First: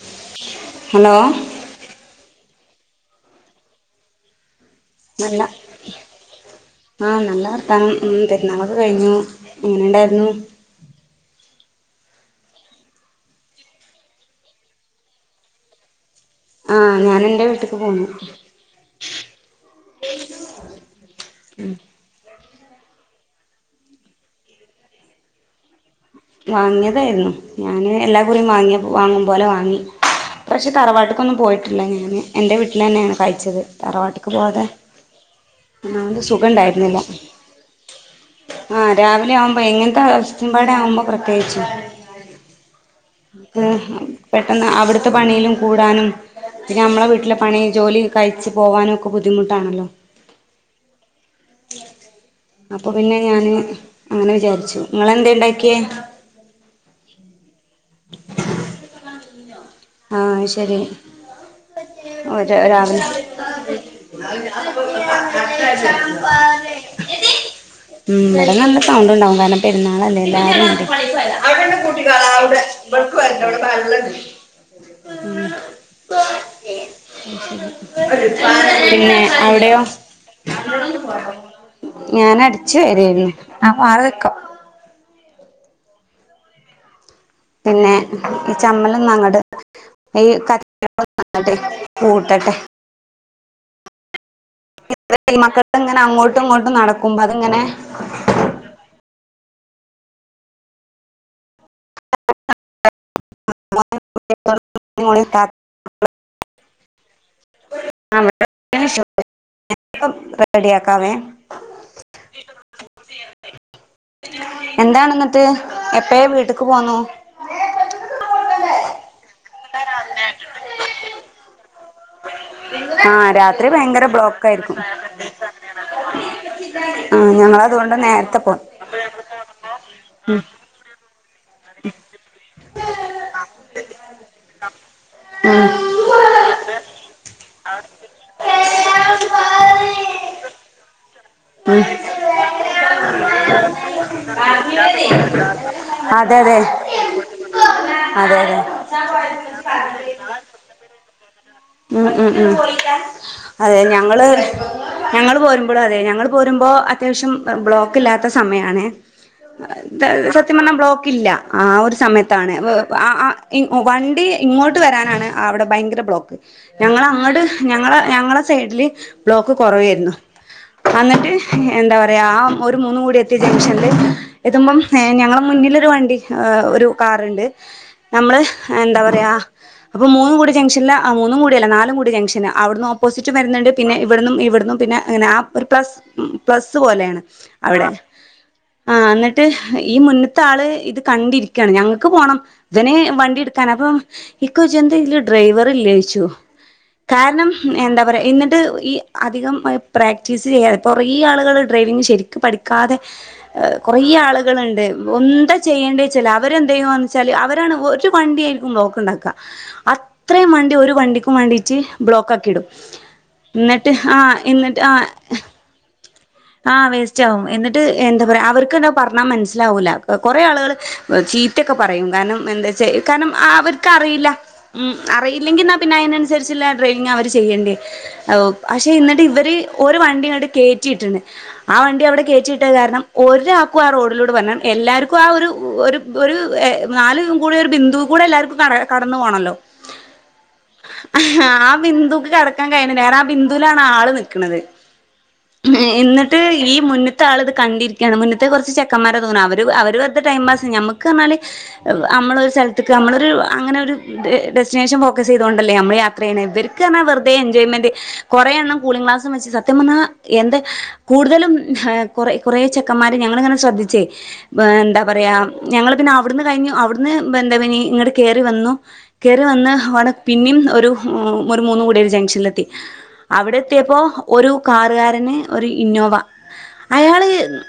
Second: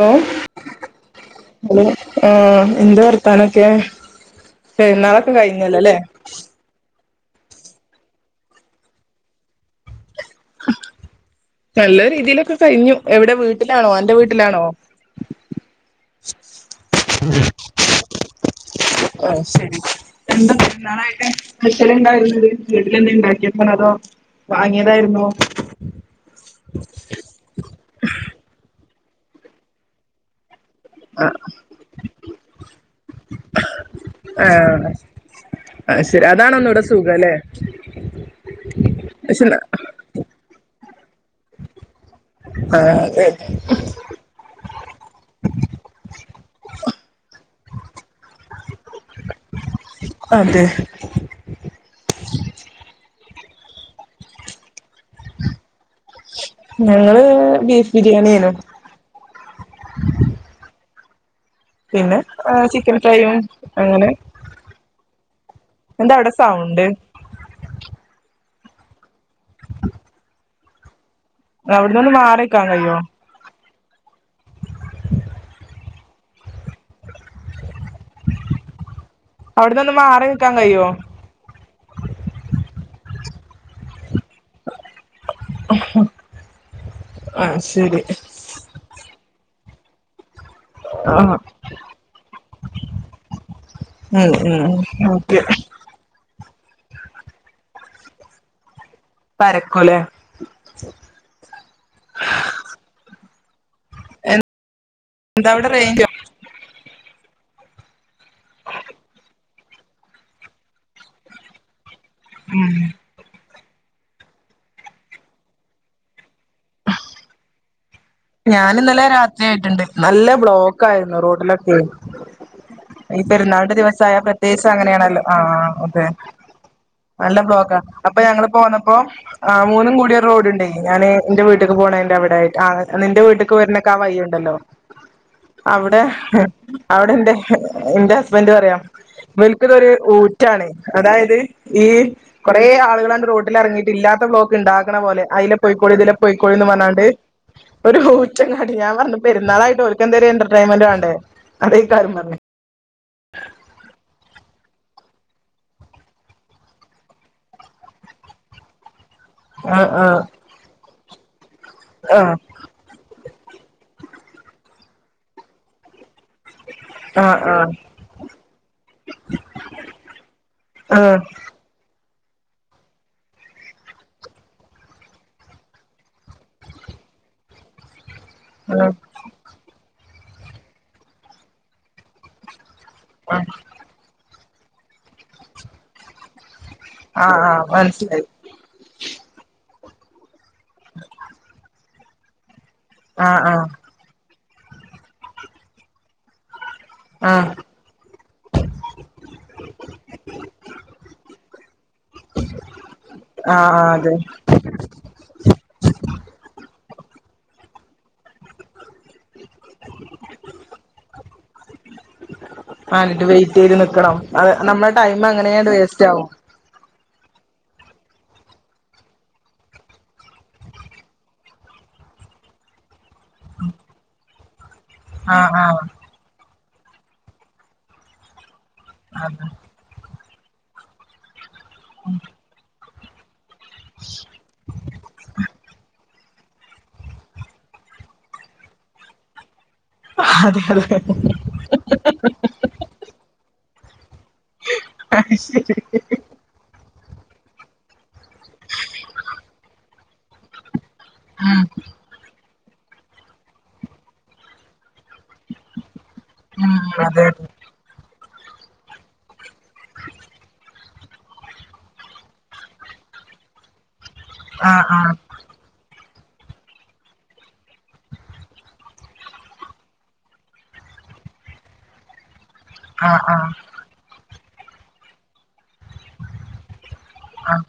hello hello hello ആ എന്ത് വർത്താനൊക്കെ പെരുന്നാളൊക്കെ കഴിഞ്ഞല്ലോല്ലേ ആ നല്ല വർത്താനം ഉം പെരുന്നാളൊക്കെ കഴിഞ്ഞു എങ്ങനെയുണ്ടായിരുന്നു നല്ല രീതിയിലൊക്കെ കഴിഞ്ഞു എവിടെ വീട്ടിലാണോ അൻ്റെ വീട്ടിലാണോ ആഹ് ഞാൻ എൻ്റെ വീട്ട്ക്ക് പോന്നു ആ ശരി പെരുന്നാളായിട്ട് സ്പെഷ്യല് ഇണ്ടായിരുന്നത് വീട്ടില് എന്താ ഇണ്ടാക്കിയതാണോ അതോ വാങ്ങിയതായിരുന്നോ വാങ്ങിയതായിരുന്നു ഞാന് എല്ലാ കൊല്ലം വാങ്ങിയ വാങ്ങും പോലെ വാങ്ങി പക്ഷേ തറവാട്ടിക്കൊന്നും ആഹ് പോയിട്ടില്ല ഞാൻ എൻ്റെ വീട്ടില് തന്നെയാണ് കഴിച്ചത് തറവാട്ടിക്ക് പോവാതെ ആഹ് അത് ഒന്നാമത് ശരി സുഖം അതാണ് ഒന്നൂടെ ഉണ്ടായിരുന്നില്ല സുഖം അല്ലേ ആ പക്ഷെ രാവിലെയാവുമ്പോ എങ്ങനത്ത ഇവടാകുബം പ്രത്യേകിച്ച് ആഹ് അതെ ഹും പെട്ടെന്ന് അ അവിടുത്തെ പണിയിലും കൂടാനും പിന്നെ നമ്മടെ വീട്ടിലെ പണി ജോലിയും കൈച്ച് പോവാനും ഒക്കെ ബുദ്ധിമുട്ടാണല്ലോ അതെ അപ്പൊ പിന്നെ ഞാന് അങ്ങനെ വിചാരിച്ചു ഇങ്ങള് എന്താ ഇണ്ടാക്കിയെ ഞങ്ങള് ബീഫ് ബിരിയാണിയാണ് രാവണ ഫ്രൈയും അങ്ങനെ എന്താ അവിടെ സൗണ്ട് ഉ അവിടെ നല്ല സൗണ്ട് ഉണ്ടാവും കാരണം പെരുന്നാളല്ല ആ അവിടെ അവിടന്നൊന്ന് കട്ടാള മാറി അവിടെ നിക്കാൻ കഴിയോ ഇവിടെയൊക്കെ വരണ്ട ബ പിന്നെ അവിടെയോ അവിടന്നൊന്ന് മാറി നിക്കാൻ കഴിയോ ഞാന അടിച്ചു [unintelligible] ആ മാറിനിക്കാം അഹ് അഹ് പിന്നെ ഈ ചമ്മൽ ന്നങ്ങട് എയ് ക്കറ്റ് ആഹ് ഉം ഉം ഓക്കെ [unintelligible] തങ്ങോട്ട് നടക്കുമ്പൊ അത്ങ്ങനെ പരക്കൊല അപ് എന്താ അവിടെ റേഞ്ചോ [unintelligible] [unintelligible] റെഡിയാക്കാവേ മ്മ് എന്താണ്‌ന്ന്ട്ട് എപ്പയേ വീട്ടക്ക് പോന്നു ഞാനിന്നലെ രാത്രി ആയിട്ട്ണ്ട് നല്ല ബ്ലോക്ക് ആയിരുന്നു റോഡിലൊക്കെ ആ ഈ രാത്രി പെരുന്നാൾടെ ഭയങ്കര ദിവസായ ബ്ലോക്ക് പ്രത്യേകിച്ച് ആയിരിക്കും അങ്ങനെയാണല്ലോ ആആ ആ ഓക്കെ നല്ല ബ്ലോക്കാ ഞങ്ങളതുകൊണ്ട് അപ്പൊ നേരത്തെ ഞങ്ങള് പോന്നു പോന്നപ്പോം ആ മൂന്നും കൂടിയരു റോഡുണ്ടേയ് ഞാന് എന്റെ വീട്ട്ക്ക് പോണേന്റെവിടായിട്ടാ ആ നിൻ്റെ വീട്ട്ക്ക് വരുന്നേക്കാ വയ്യുണ്ടല്ലോ ഉം അവിടെ അവിടെ എന്റെ എന്റെ ഹസ്ബൻഡ് പറയാം വിൽക്കുന്ന ഒരു ഊറ്റാണ് അതായത് ഈ കൊറെേ ആളുകള്ണ്ട് റോഡിലിറങ്ങിട്ട് ഇല്ലാത്ത ബ്ലോക്ക് ണ്ടാക്ക്‌ണ പോലെ അയിലെ പൊയിക്കോളി ഇതിലെ അതെ അതെ പൊയിക്കോളിന്ന് പറഞ്ഞാണ്ട് ഒരു അതെ അതെ ഉച്ചങ്ങാടി ഞാൻ പറഞ്ഞു പെരുന്നാളായിട്ട് ഓൽകെന്തേലും എന്റർടൈൻമെന്റ് വേണ്ടേ മ്മ് അതേക്കാരും പറഞ്ഞ് മ്മ് മ്മ് അതെ ഞങ്ങള് ഞങ്ങള് പോരുമ്പോള് അതെ ഞങ്ങൾ പോരുമ്പോ അത്യാവശ്യം ബ്ലോക്ക് ഇല്ലാത്ത സമയാണെ അ ആഹ് എന്താത് സത്യം പറഞ്ഞ ബ്ലോക്ക് ഇല്ല ആ ഒരു ആഹ് സമയത്താണ് ആഹ് ഒ ആആ ഇൻ ഒ വണ്ടി ഇങ്ങോട്ട് വരാനാണ് അവിടെ ഭയങ്കര ബ്ലോക്ക് ഞങ്ങളങ്ങ്ട് ഞങ്ങള ഞങ്ങള സൈഡില് ബ്ലോക്ക് കുറവേരുന്നു ആഹ് അന്നിട്ട് എന്താ പറ അതയാ ആ ഒരു മൂന്നും കൂടി എത്തിയ ജംഗ്ഷനില് എത്തുമ്പം ഏ ഞങ്ങള മുന്നിലൊരു വണ്ടി ഹ് ഒരു കാറുണ്ട് നമ്മളഹ് ആഹ് എന്താ പറയാഹ് അപ്പോം മൂന്നും കൂടിയ ജംഗ്ഷൻലാ ആ മൂന്നുംകൂടിയല്ല നാലുംകൂടിയ ജംഗ്ഷന അവിടുന്ന് ഓ ആഹ് ആഹ് പ്പോസിറ്റും ആഹ് ആഹ് വരുന്നുണ്ട് പിന്നെ ഇവിടുന്നുംഈ വ്ടുന്നും പിന്നെ അങ്ങനെ ആ ഒരു പ്ലസ് മ്മ് വിട് പ്ലസ്സ് പോലെയാണ് ആഹ് അവിടെ മനസ്സിലായി ആ എന്നിട്ട് ഹ ഈ മുന്ന്ത് - ത്ത ആള് ഇത് കണ്ടിരിക്കാണ് ഞങ്ങൾ ക്ക് പോണം ഇതനെ ആഹ് വണ്ടി ആഹ് എടുക്കാൻ അപ്പം ഇക്ക ചോദിച്ചു ഡ്രൈവറില്ലേ ഡ്രൈവർല്ലേച ആഹ് കാരണം ആഹ് എന്താ പറയാ എന്നിട്ട് ഈ അധികം പ്രാക്ടീസ് ചെയ്യാതെ കൊറേ ആളുകള് ഡ്രൈവിംഗ് ശരിക്ക് പഠിക്കാതെ ആഹ് കുറേ അതെ ആളുകളുണ്ട് എന്താ ചെയ്യേണ്ട വെച്ചല് അവരെന്ത ചെയ്യോന്ന് വെച്ചാല് അവര് ഒരു വണ്ടിയാരിക്കും ബ്ലോക്ക് ഉണ്ടാക്കുക ഇത്രയും വണ്ടി ഒരു വണ്ടിക്കും വേണ്ടിട്ട് ബ്ലോക്ക് ആക്കിയിടും ആ എന്നിട്ട് വെയിറ്റ് ചെയ്ത് എന്നിട്ട് നിക്കണം ആഹ് അത് എന്നിട്ട് നമ്മളെ ആഹ് ടൈം അങ്ങനെയാണ്ട് വേസ്റ്റ് ആവും ആഹ് വേസ്റ്റ് ആകും എന്നിട്ട് എന്താ പറയാ അവർക്ക് എന്താ പറഞ്ഞാ മനസ്സിലാവൂല്ല കൊറേ ആളുകൾ ചീത്തോക്കെ പറയും കാരണം എന്താ വച്ചാ കാരണം അവർക്കറിയില്ല ഉം ആഹ് അറിയില്ലെങ്കിൽ എന്നാ പിന്നെ അതിനനുസരിച്ചുള്ള ട്രെയിനിങ് അവർ ചെയ്യണ്ടേ ഓ പക്ഷെ എന്നിട്ട് ആഹ് ഇവര് ഒരു വണ്ടി കേറ്റിയിട്ട്ണ് ആ വണ്ടി അവിടെ കയറ്റിയിട്ടത് കാരണം ഓരാ ആ റോഡിലൂടെ പറഞ്ഞ എല്ലാവർക്കും ആ ഒരു ഒരു നാലും കൂടി ഒരു ബിന്ദുവുകൂടെ എല്ലാവർക്കും കട കടന്നു പോകണമല്ലോ അതെ അതെ അതെ ആ ബിന്ദുക്ക് കടക്കാൻ കഴിയുന്നില്ല കാരണം ആ ബിന്ദു നാള് നിക വരണത് [unintelligible] എന്നിട്ട് ഈ മുന്ന മുന്നത്ത ആൾ ഇത് കണ്ടിരിക്കയാണ് മുന്നത്തെ കുറചെക്കന്മാരെ തോന്നും അവര് അവർ വെറുത്തെ ടൈം പാസ് നമുക്ക് എന്തൊക്കെ പറഞ്ഞാല നമ്മള ഒരു സ്ഥല ക്ക് നമ്മളൊ ഒരു അങ്ങനൊരു ഡെസ്റ്റിനേഷൻ ഫോക്കസ് ചെയ്തുകൊണ്ടല്ലേ നമ്മൾ യാത്ര അതന ഉം ഇവർക്കണ് അതെ വെറുതെ എൻജോയ്മെന്റ് കുറെ എണ്ണം കൂളീംഗ് ഗ്ലാസും വെച്ച സത്യം പറഞ്ഞ എന്ത [inaudible] കൂടുതലും ഹെ കുറെ കുറെ ചെക്കന്മാര് ഞങ്ങളിങ്ങനെ ശ്രദ്ധിച്ചേ ഏ ആഹ് എന്താ ആഹ് പറയാ ഞങ്ങൾ പിന്നെ ഇവട്ന്ന് കഴിഞ്ഞു അവിടുന്ന് ബെന്താ ഇങ്ങട്ട് കേറി വന്നു കേറി വന്ന് പിന്നിം ഒരു ഉം ഒരു മൂന്നും കൂടിയ ഒരു ജംഗ്ഷൻലെത്തി ആഹ് അവിടെത്തിയെപ്പോ ഒരു കാറ്കാരന് ഒരു ഇന്നോവ അയാള് ആഹ്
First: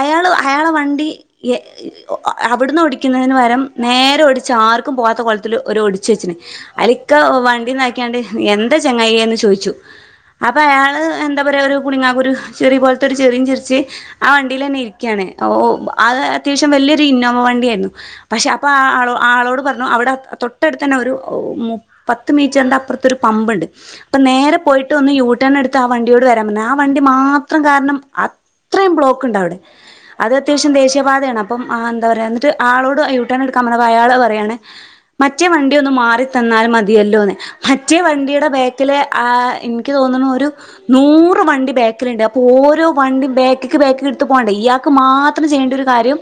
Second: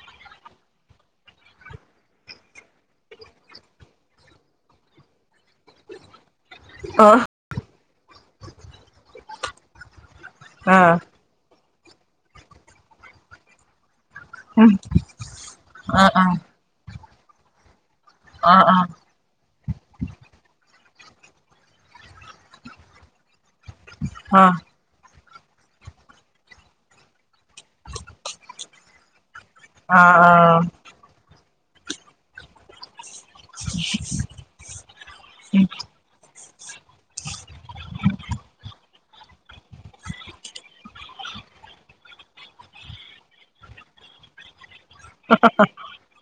അയാൾ അയാളെ വണ്ടി എ ഒ അവിട്ന്ന് ഒടിക്കുന്നതിന് പകരം നേരെ ഒടിച്ച് ആർക്കും പോകത്ത കോലത്തിൽ ഒരു ഒടിച്ച് വെച്ച്ണ് അയിലിക്ക വണ്ടിതാക്കിയാണ്ട് എന്താ ചെങ്ങായെന്ന് ചോ ചോയിച്ചു അപ്പൊ ആഹ് ആഹ് അയാൾ ആഹ് എന്താ പറയാ ഒരു പുളിങ്ങാ കുരു ചിറി പോലത്തെ ഒരു ചിറിം ചിർച്ച് ആ ഉം വണ്ടിയിലെന്നെ ഇരിക്കാണ് ഓ ആഹ് അത് ആഹ് അത്യാവശ്യം വല്ല്യ ത് ഇന്നോവ വണ്ടിയായിരുന്നു പക്ഷെ ആഹ് ആഹ് അപ്പൊ ആ ആഹ് ആളോ ആളോട് പറഞ്ഞു അവിടെ തൊട് തൊട്ടടുത്ത് തന്നെ ഒരു മു പത്ത് മീറ്ററിൻ്റെ അപ്പർത്ത് ഒരു പമ്പ്ണ്ട്‌ അപ്പൊ ആഹ് നേരെ പോയിട്ട് ഒന്ന് യൂട് ട്ടൺ എടുത്ത് ആ വണ്ടിയോട് വരാൻ ണ് ആ വണ്ടി മാത്രം കാരണം അത്രയും ബ്ലോക്ക് ഇണ്ട് അവിടെ അത് ആഹ് അത്യാവശ്യം ദേശീയപാതയാണ് അപ് അപ്പം ആ എന്താ പറയാ ന്നട്ട് ആളോട് യു ട്ടേണ് ഇട്ക്കാൻ പറഞ്ഞപ്പോ അയാൾ പറയാണ് മറ്റേ വണ്ടി ഒന്ന് മാറിത തന്നാൽ മതിയല്ലോന്ന് മറ്റേ വണ്ടിയുടെ ബാക്കിൽ ആ ഇൻക്ക് തോന്നുണു ഒരു നൂ നൂറ് വണ്ടി ബാക്കിലിണ്ട് അപ്പോ ഓരോ വണ്ടി ബാക്ക്ക്ക് ബാക്ക്ക്ക് ഇട്ത്ത് പോണ്ടേ ഇയാ ക്ക് മാത്രം ചെയ്യേണ്ട ഒരു കാര്യം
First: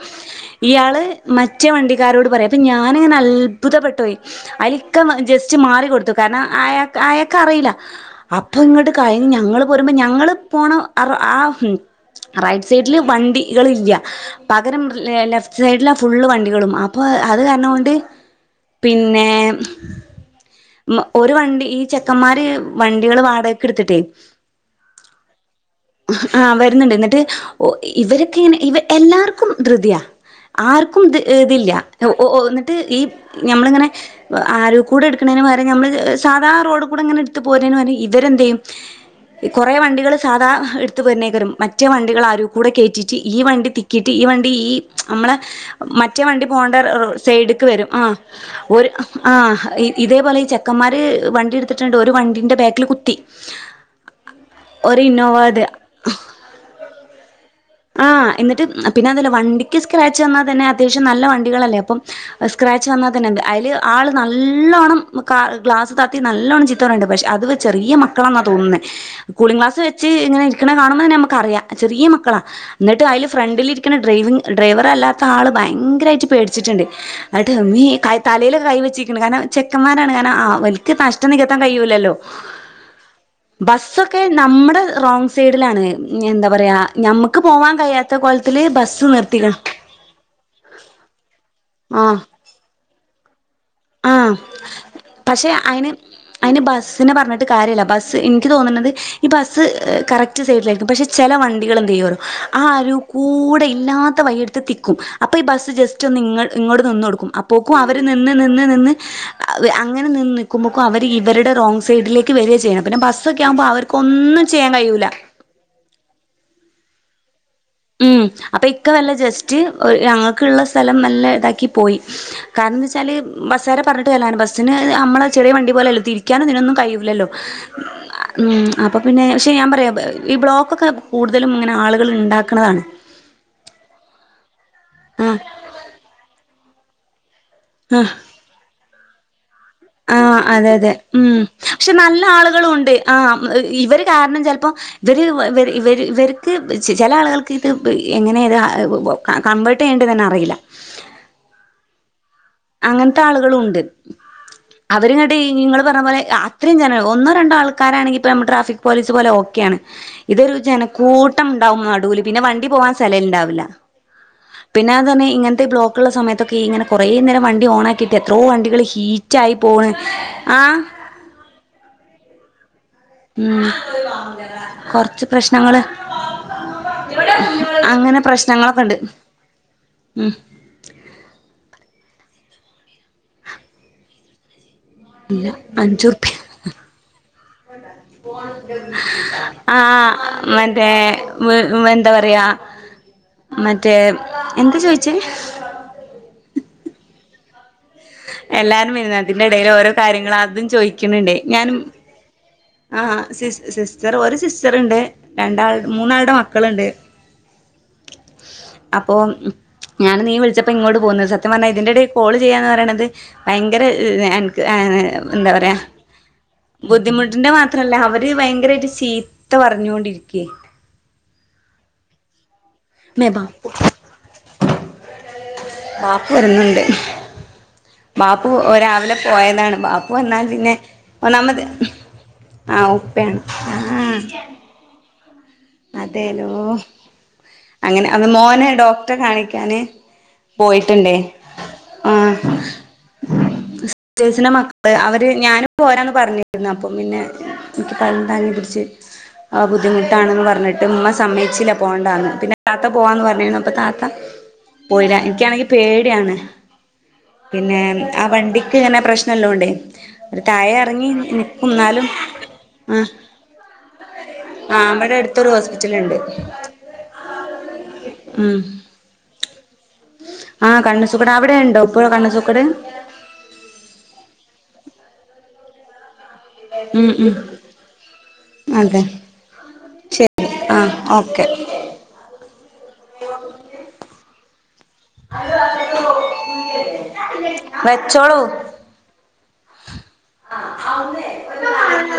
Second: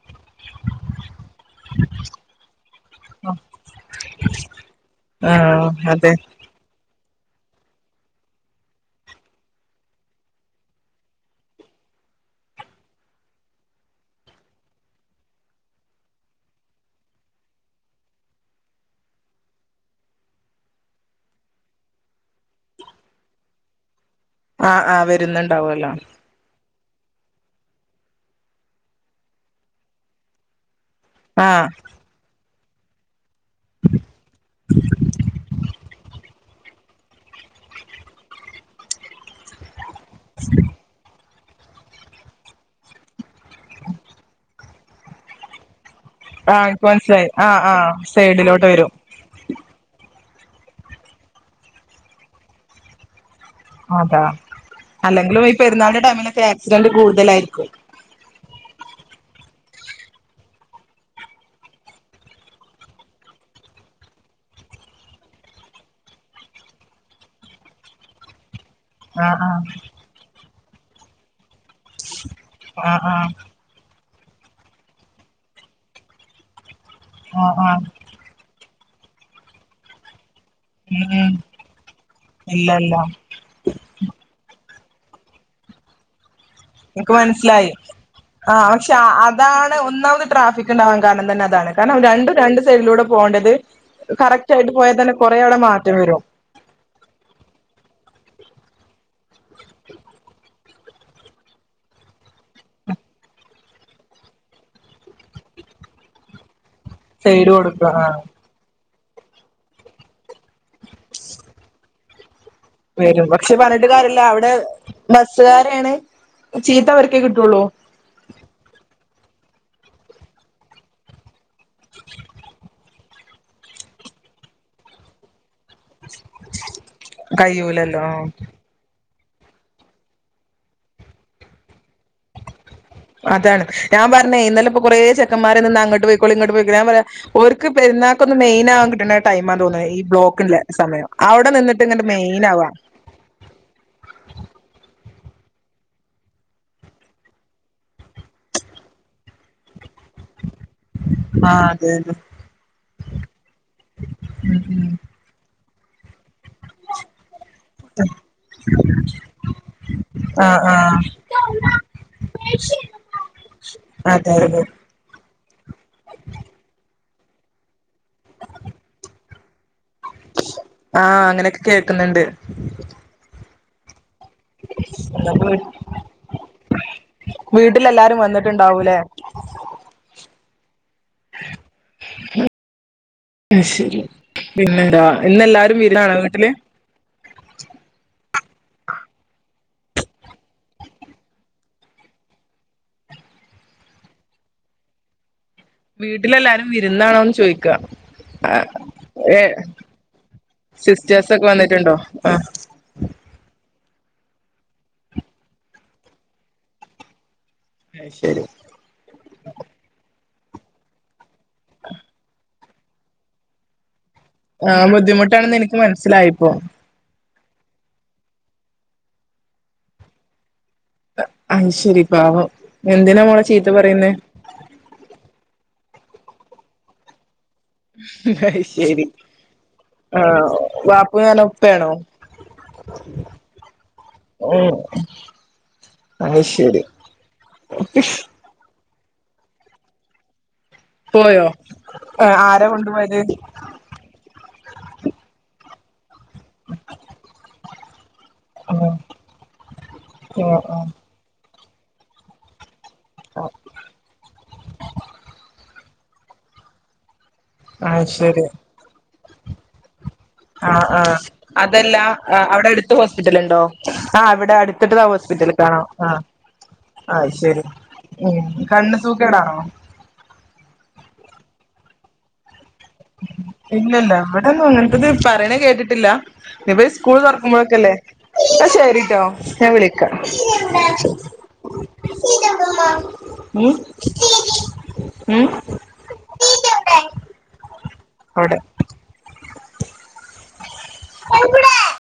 ഇയാള് മറ്റേ വണ്ടിക്കാരോട് പറയാ അപ്പം ഞാനിങ്ങനെ അത്ഭുതപ്പെട്ടോയി അയിൽ ഇ ക്ക ജസ്റ്റ് ആഹ് മാറി കൊടുത്തു അതെ കാരണം അയാ അയാക്ക് അറീല്ല അപ്പൊ ഇങ്ങട്ട് കഴിഞ്ഞ് ഞങ്ങള് പ് പോരുമ്പോ ഞങ്ങൾ പോണ ആ ആ റൈറ്റ് സൈഡിൽ വണ്ടി കൾ ഇല്ല പകരം ലെഫ്റ്റ് സൈഡിലാ ആ ഫുള്ള് വണ്ടികളും അപ്പൊ അത് കാരണം കൊണ്ട് പിന്നെ മ്മ് ഒരു വണ്ടി ഈ ചെക്കന്മാര് വണ്ടികൾ വാടകക്ക് ഇട്ത്തിട്ടേ ആ ആ വെരുന്ന്ണ്ടാവോല്ലോ ട്ട് ഒ ഇവരൊക്കെങ്ങെനെ ഇവ എല്ലാർക്കും ധൃതിയാ ആർക് ക്കും ദി ആഹ് ധൃതിയില്ല ഒ ഒ ന്ന ട്ട് ഈ പ് ഞമ്മളിങ്ങനെ അരുകൂടെ ഇട്ക്ക്‌ണേന് പകരം നമ്മൾ സാധാ റോഡ് കൂടെ ഇങ്ങനെ എടുത്ത് പോരുന്നേന് പകരം ഇവരെന്തു ചെയ്യും ഈ കുറേ വണ്ടി കുട്ടികൾ സാധാ എടുത്ത് വരുന്നേക്കരും മറ്റേ വണ്ടികള് അരൂ കൂടെ കേറ്റീട്ട് ഈ വണ്ടി തിക്കിയിട്ട് ഈ വണ്ടി ഈ നമ്മളെ മറ്റേ വണ്ടി ആഹ് പോകേണ്ട ഇൻക്ക് മനസ്സിലായി ആഹ് സൈഡ്ക്ക് വരും ആഹ് ആ സൈഡിലോട്ട് ഒരു വരും ആ ഇതേപോലെ ചെക്കന്മാര് വണ്ടി എടുത്തിട്ടുണ്ട് ഒരു വണ്ടീന്റെ ബാക്കിൽ കുത്തി അതാ ഒരു ഇന്നോവ അല്ലെങ്കിലും ഈ അത് പെരുന്നാളിന്റെ ടൈമിലൊക്കെ ആക്സിഡന്റ് കൂടുതലായിരിക്കും ആ എന്നിട്ട് പിന്നെ എന്താല്ലേ വണ്ടിക്ക് സ്ക്രാച്ച് വന്നാൽ തന്നെ അത്യാവശ്യം നല്ല വണ്ടികളല്ലേ അപ്പം സ്ക്രാച്ച് വന്നാൽ തന്നെ എ അതിൽ ആള് നല്ലോണ്ണം ഗ്ലാസ് താത്തി നല്ലോണ്ണം ചീത്ത പറയണുണ്ട് പക്ഷെ അത് ചെറിയ മക്കളാന്നാ തോന്നുന്നെ ആഹ് കൂളിങ് ക്ലാസ് ആഹ് വെച്ച് ഇങ്ങനെ പിക്കണ കാണുമ്പം തന്നെ നമുക്കറിയാം ചെറിയ മക്കളാ ആഹ് എന്നിട്ട് അയില് ആഹ് ഫ്രണ്ടിലിരിക്കണ ഡ്രൈവിങ് ഡ്രൈവർ അല്ലാത്ത ആൾ ഭയങ്കരമായിട്ട് പേടിച്ചിട്ടുണ്ട് അന്നിട്ട് ആഹ് ആഹ് മേയ് തലയില് കൈ വെച്ച് ചിക്കണ് കാരണം ചെക്കന്മാരാണ് കാരണം ഓര്ക്ക് നഷ്ടം ഉം നികത്താൻ കഴിയൂല്ലല്ലോ ഇല്ല ഇല്ല ബസ്സൊക്കെ നമ്മുടെ റോങ് സൈഡിലാണ് ഇനിയെന്താ എന്താ പറയാ എനിക്ക് ഞമ്മുക്ക് മനസ്സിലായി ആ പക്ഷെ നിർത്തിക്ക്ണ് അതാണ് ഒന്നാമത് ട്രാഫിക് ഉണ്ടാവാൻ കാരണം തന്നെ അതാണ് കാരണം ആഹ് രണ്ടും രണ്ട് സൈഡിലൂടെ പോകേണ്ടത് ആഹ് കറക്റ്റ് ആയിട്ട് പോയാൽ തന്നെ കൊറെേ പക്ഷെ അവിടെ അയിന് മാറ്റം വരും അയിന് ബസിനെ പറഞ്ഞിട്ട് കാര്യല്ല ബസ് ബസ് എനിക്ക് തോന്നുന്നത് ഈ ബസ് കറക്റ്റ് സൈഡിലായിരിക്കും പക്ഷെ ചില വണ്ടികൾ എന്ത് ചെയ്യുമോ ആ അരുവ് കൂടെ ഇല്ലാത്ത വഴിയെടുത്ത് തിക്കും അപ്പോൾ ഈ ബസ്സ് ജസ്റ്റ് ഒന്ന് നിങ്ങൾ ഇങ്ങോട്ട് നിന്ന് കൊടുക്കും സൈഡ് അപ്പോക്കും കൊടുക്ക അവര് ആ നിന്ന് നിന്ന് അങ്ങനെ നിന്ന് നിക്കുമ്പോക്ക് അവര് ഇവരുടെ റോങ്ങ് സൈഡിലേ വരും പക്ഷെ പറഞ്ഞിട്ട് കാര്യമില്ല അവിടെ ചെയ്യാൻ കഴിയൂല ബസ്സുകാരാണ് ചീത്തവർ ഒക്കെ കിട്ടുള്ളു ഉം അപ്പൊ ഇക്ക വല്ല ജസ്റ്റ് ഒര് ഞങ്ങൾക്കുള്ള സ്ഥലം നല്ല ഇതാക്കി പോയി കാരണംന്ന് വെച്ച് എന്ന് വെച്ചാല് ബസ്സ്കാരെ പറഞ്ഞിട്ട് കാര്യമില്ല ബസ്സിന് നമ്മള് ചെറിയ വണ്ടി പോലല്ലോ തിരിക്കാനും അതിനൊന്നും കഴിയൂലല്ലോ കഴൂലല്ലോ ഉം ആ അപ്പോൾ പിന്നെ പക്ഷേ ഞാൻ പറയാം ഈ ബ്ലോക്കൊക്കെ കൂടുതലും ഇങ്ങനെ ആളുകൾ ഉണ്ടാക്ക് കണ്താണ് അതാണ് ഞാൻ പറഞ്ഞേ ഇന്നലെ അപ്പം കുറേ ആ ചെക്കമ്മാര് നിന്ന് അങ്ങട്ട് പോയിക്കോളി ഇങ്ങട്ട് പോയി [unintelligible] ഓർക്ക് പെരുന്നാക്ക് ഒന്ന് മെയിൻ ആവാൻ കിട്ടണ ടൈമാ തോന്നുന്നത് ഈ ആ ബ്ലോക്കിന്റെ അതെ അതെ സമയം ഉം അവിടെ നിന്നിട്ട് പക്ഷെ ഇങ്ങട്ട് നല്ല മെയിൻ ആവാ ആളുകളും ഉണ്ട് ആ ഇവര് കാരണം ചിലപ്പോ ഇവർ ഇവർക്ക് ചില ആളുകൾക്ക് ഇത് എങ്ങനെ ഇത് കവേർട്ട് [unintelligible] അറിയില്ല അതെന്ന അങ്ങനത്തെ ആളുകളുണ്ട് ഉം ഉം അവരിങ്ങട്ട് പറഞ്ഞ പോലെ അത്രയും ജനം ഒന്നോ രണ്ടോ ആൾക്കാരാണെങ്കിൽ ഇപ്പ നമ്മടെ ട്രാഫിക് പോലീസ് പോലെ ഓക്കെയാണ് ഇതൊരു ആഹ് ആഹ് ജനക്കൂട്ടം ഉണ്ടാവും നടുവില് പിന്നെ വണ്ടി പോകാൻ സ്ഥലമുണ്ടാവില്ല അതെ അതെ പിന്നെ അത് തന്നെ ഇങ്ങ [unintelligible] തിരക്കുള്ള സമയത്തൊക്കെ ഇങ്ങനെ കുറേ നേരം വണ്ടി ഓൺ ആക്കിയിട്ട് എത്രോ വണ്ടികള് ഹീറ്റായി പോണ് ആഹ് ആ അങ്ങനെയൊക്കെ കേൾക്കുന്നുണ്ട് ഉം കൊറച്ച് പ്രശ്നങ്ങള് വീട്ടിലെല്ലാരും അങ്ങനെ പ്രശ്നങ്ങളൊക്കെ വന്നിട്ടുണ്ടാവൂലേ ഉണ്ട് ഉം അത് ശരി പിന്നെന്താ ഇന്ന് ഇല്ല എല്ലാരും വിരാണോ അഞ്ചുറുപ്യ വീട്ടില് ആ മറ്റേ മ് മ് എന്താ പറിയാ മറ്റേ എന്ത് ചോയിച്ചേ വീട്ടിലെല്ലാരും വിരുന്നാണോന്ന് ചോയിക്ക എല്ലാരും വരുന്ന അതിന്റെ ഇടയില് ഓരോ കാര്യങ്ങള് അതും സിസ്റ്റേഴ്സ് ചോയിക്കുന്ന്ണ്ടേ ഒക്കെ ഞാനും വന്നിട്ടുണ്ടോ ആഹ് ആഹ് സിസ് സിസ്റ്റർ ഒരു സിസ്റ്ററ്ണ്ട് രണ്ടാൾ മൂന്നാൾടെ മക്കള്ണ്ട് അത് ശരി അപ്പൊ ഞാന് നീ വിളി ഇജ്ജപ്പ ഇങ്ങോട് പോന്ന് സെ ത്യം പർഞ്ഞ ഇതിന്റെടേ കോള് ചെയ്യാന്ന് പ താണ് ഇത് ഭയങ്കരെ [unintelligible] എൻക്ക് ആഹ് [unintelligible] എന്താ ബുദ്ധിമുട്ടാണെന്ന് പറയാ എനിക്ക് മനസ്സിലായിപ്പോ ബുദ്ധിമുട് ന്റെ മാത്രല്ല അവര് ഭയങ്കര ഒരു ചീത്ത പർഞ്ഞോണ്ടിരിക്കേ അ അഹ് ശരി പാവം എന്തിനാ മേ മോളെ ചീത്ത ബാപ്പു പറയുന്നേ ബാപ്പ വരുന്നുണ്ട് ബാപ്പു അത് ശരി രാവിലെ പോയതാണ് ബാപ്പു വന്നാൽ ആഹ് പിന്നെ വാപ്പയാണോ ഒന്നാമത് ഉപ്പയാണോ ആഹ് ഉപ്പയാണ് ആ ഉം അത് അതേലോ ശരി അങ്ങനെ അ മോനെ ടോ റ്റെ കാണിക്കാന് പോയിട്ടുണ്ടേ പോയോ ആ ഏ ആരാ കൊണ്ടുപോയത് സിസ്റ്റേഴ്സിന്റെ മക്കള് അവര് ഞാനും പോരാ [unintelligible] പറഞ്ഞിരുന്ന അപ്പം പിന്നെ തഓക് [unintelligible] താങ്ങി പിടിച്ച് ബുദ്ധിമുട്ടാണെന്ന് പറഞ്ഞ പർഞ്ഞിട്ട് ഇമ്മ സമ്മയ്ച്ചീല പോണ്ടാന്ന് പിന്നെ താത്ത പോവാന്ന് പർഞ്ഞീന്നു അപ്പൊ താത്ത പോയീലാ ഇൻക്കാണെങ്കി പേ എടെയാണ് പിന്നെ അത് ആ ശരി വണ്ടിക്ക് ഇങ്ങനെ പ്രശ്ന നല്ലോണ്ടേ ആഹ് ആ അതെല്ല അവിടെ അടുത്ത ആഹ് ഹോസ്പിറ്റൽ ഉണ്ടോ ആഹ് അവിടെ അടുത്തിട്ടത ആ അവിടെ അടുത്തൊരു ഹോസ്പിറ്റൽ ആ ഹോസ്പിറ്റലുണ്ട് ആഹ് അയ്ശരി ഉം കണ്ണ് സൂക്കേടാണോ പ്പ കണ് സുക്കട് ഇല്ലല്ല അവിടെന്നും അങ്ങനത്തത് പറണേ കേട്ടിട്ടില്ല ഇപ്പ ഉം സ്കൂൾ ഉം തുറക്കുമ്പോഴൊക്കെല്ലേ ആ അതെ ശരിട്ടൊ ഞാൻ വിളിക്കാം ശരി ആ ഓക്കെ വെച്ചോളു അവിടെ ഇവിടെ [inaudible]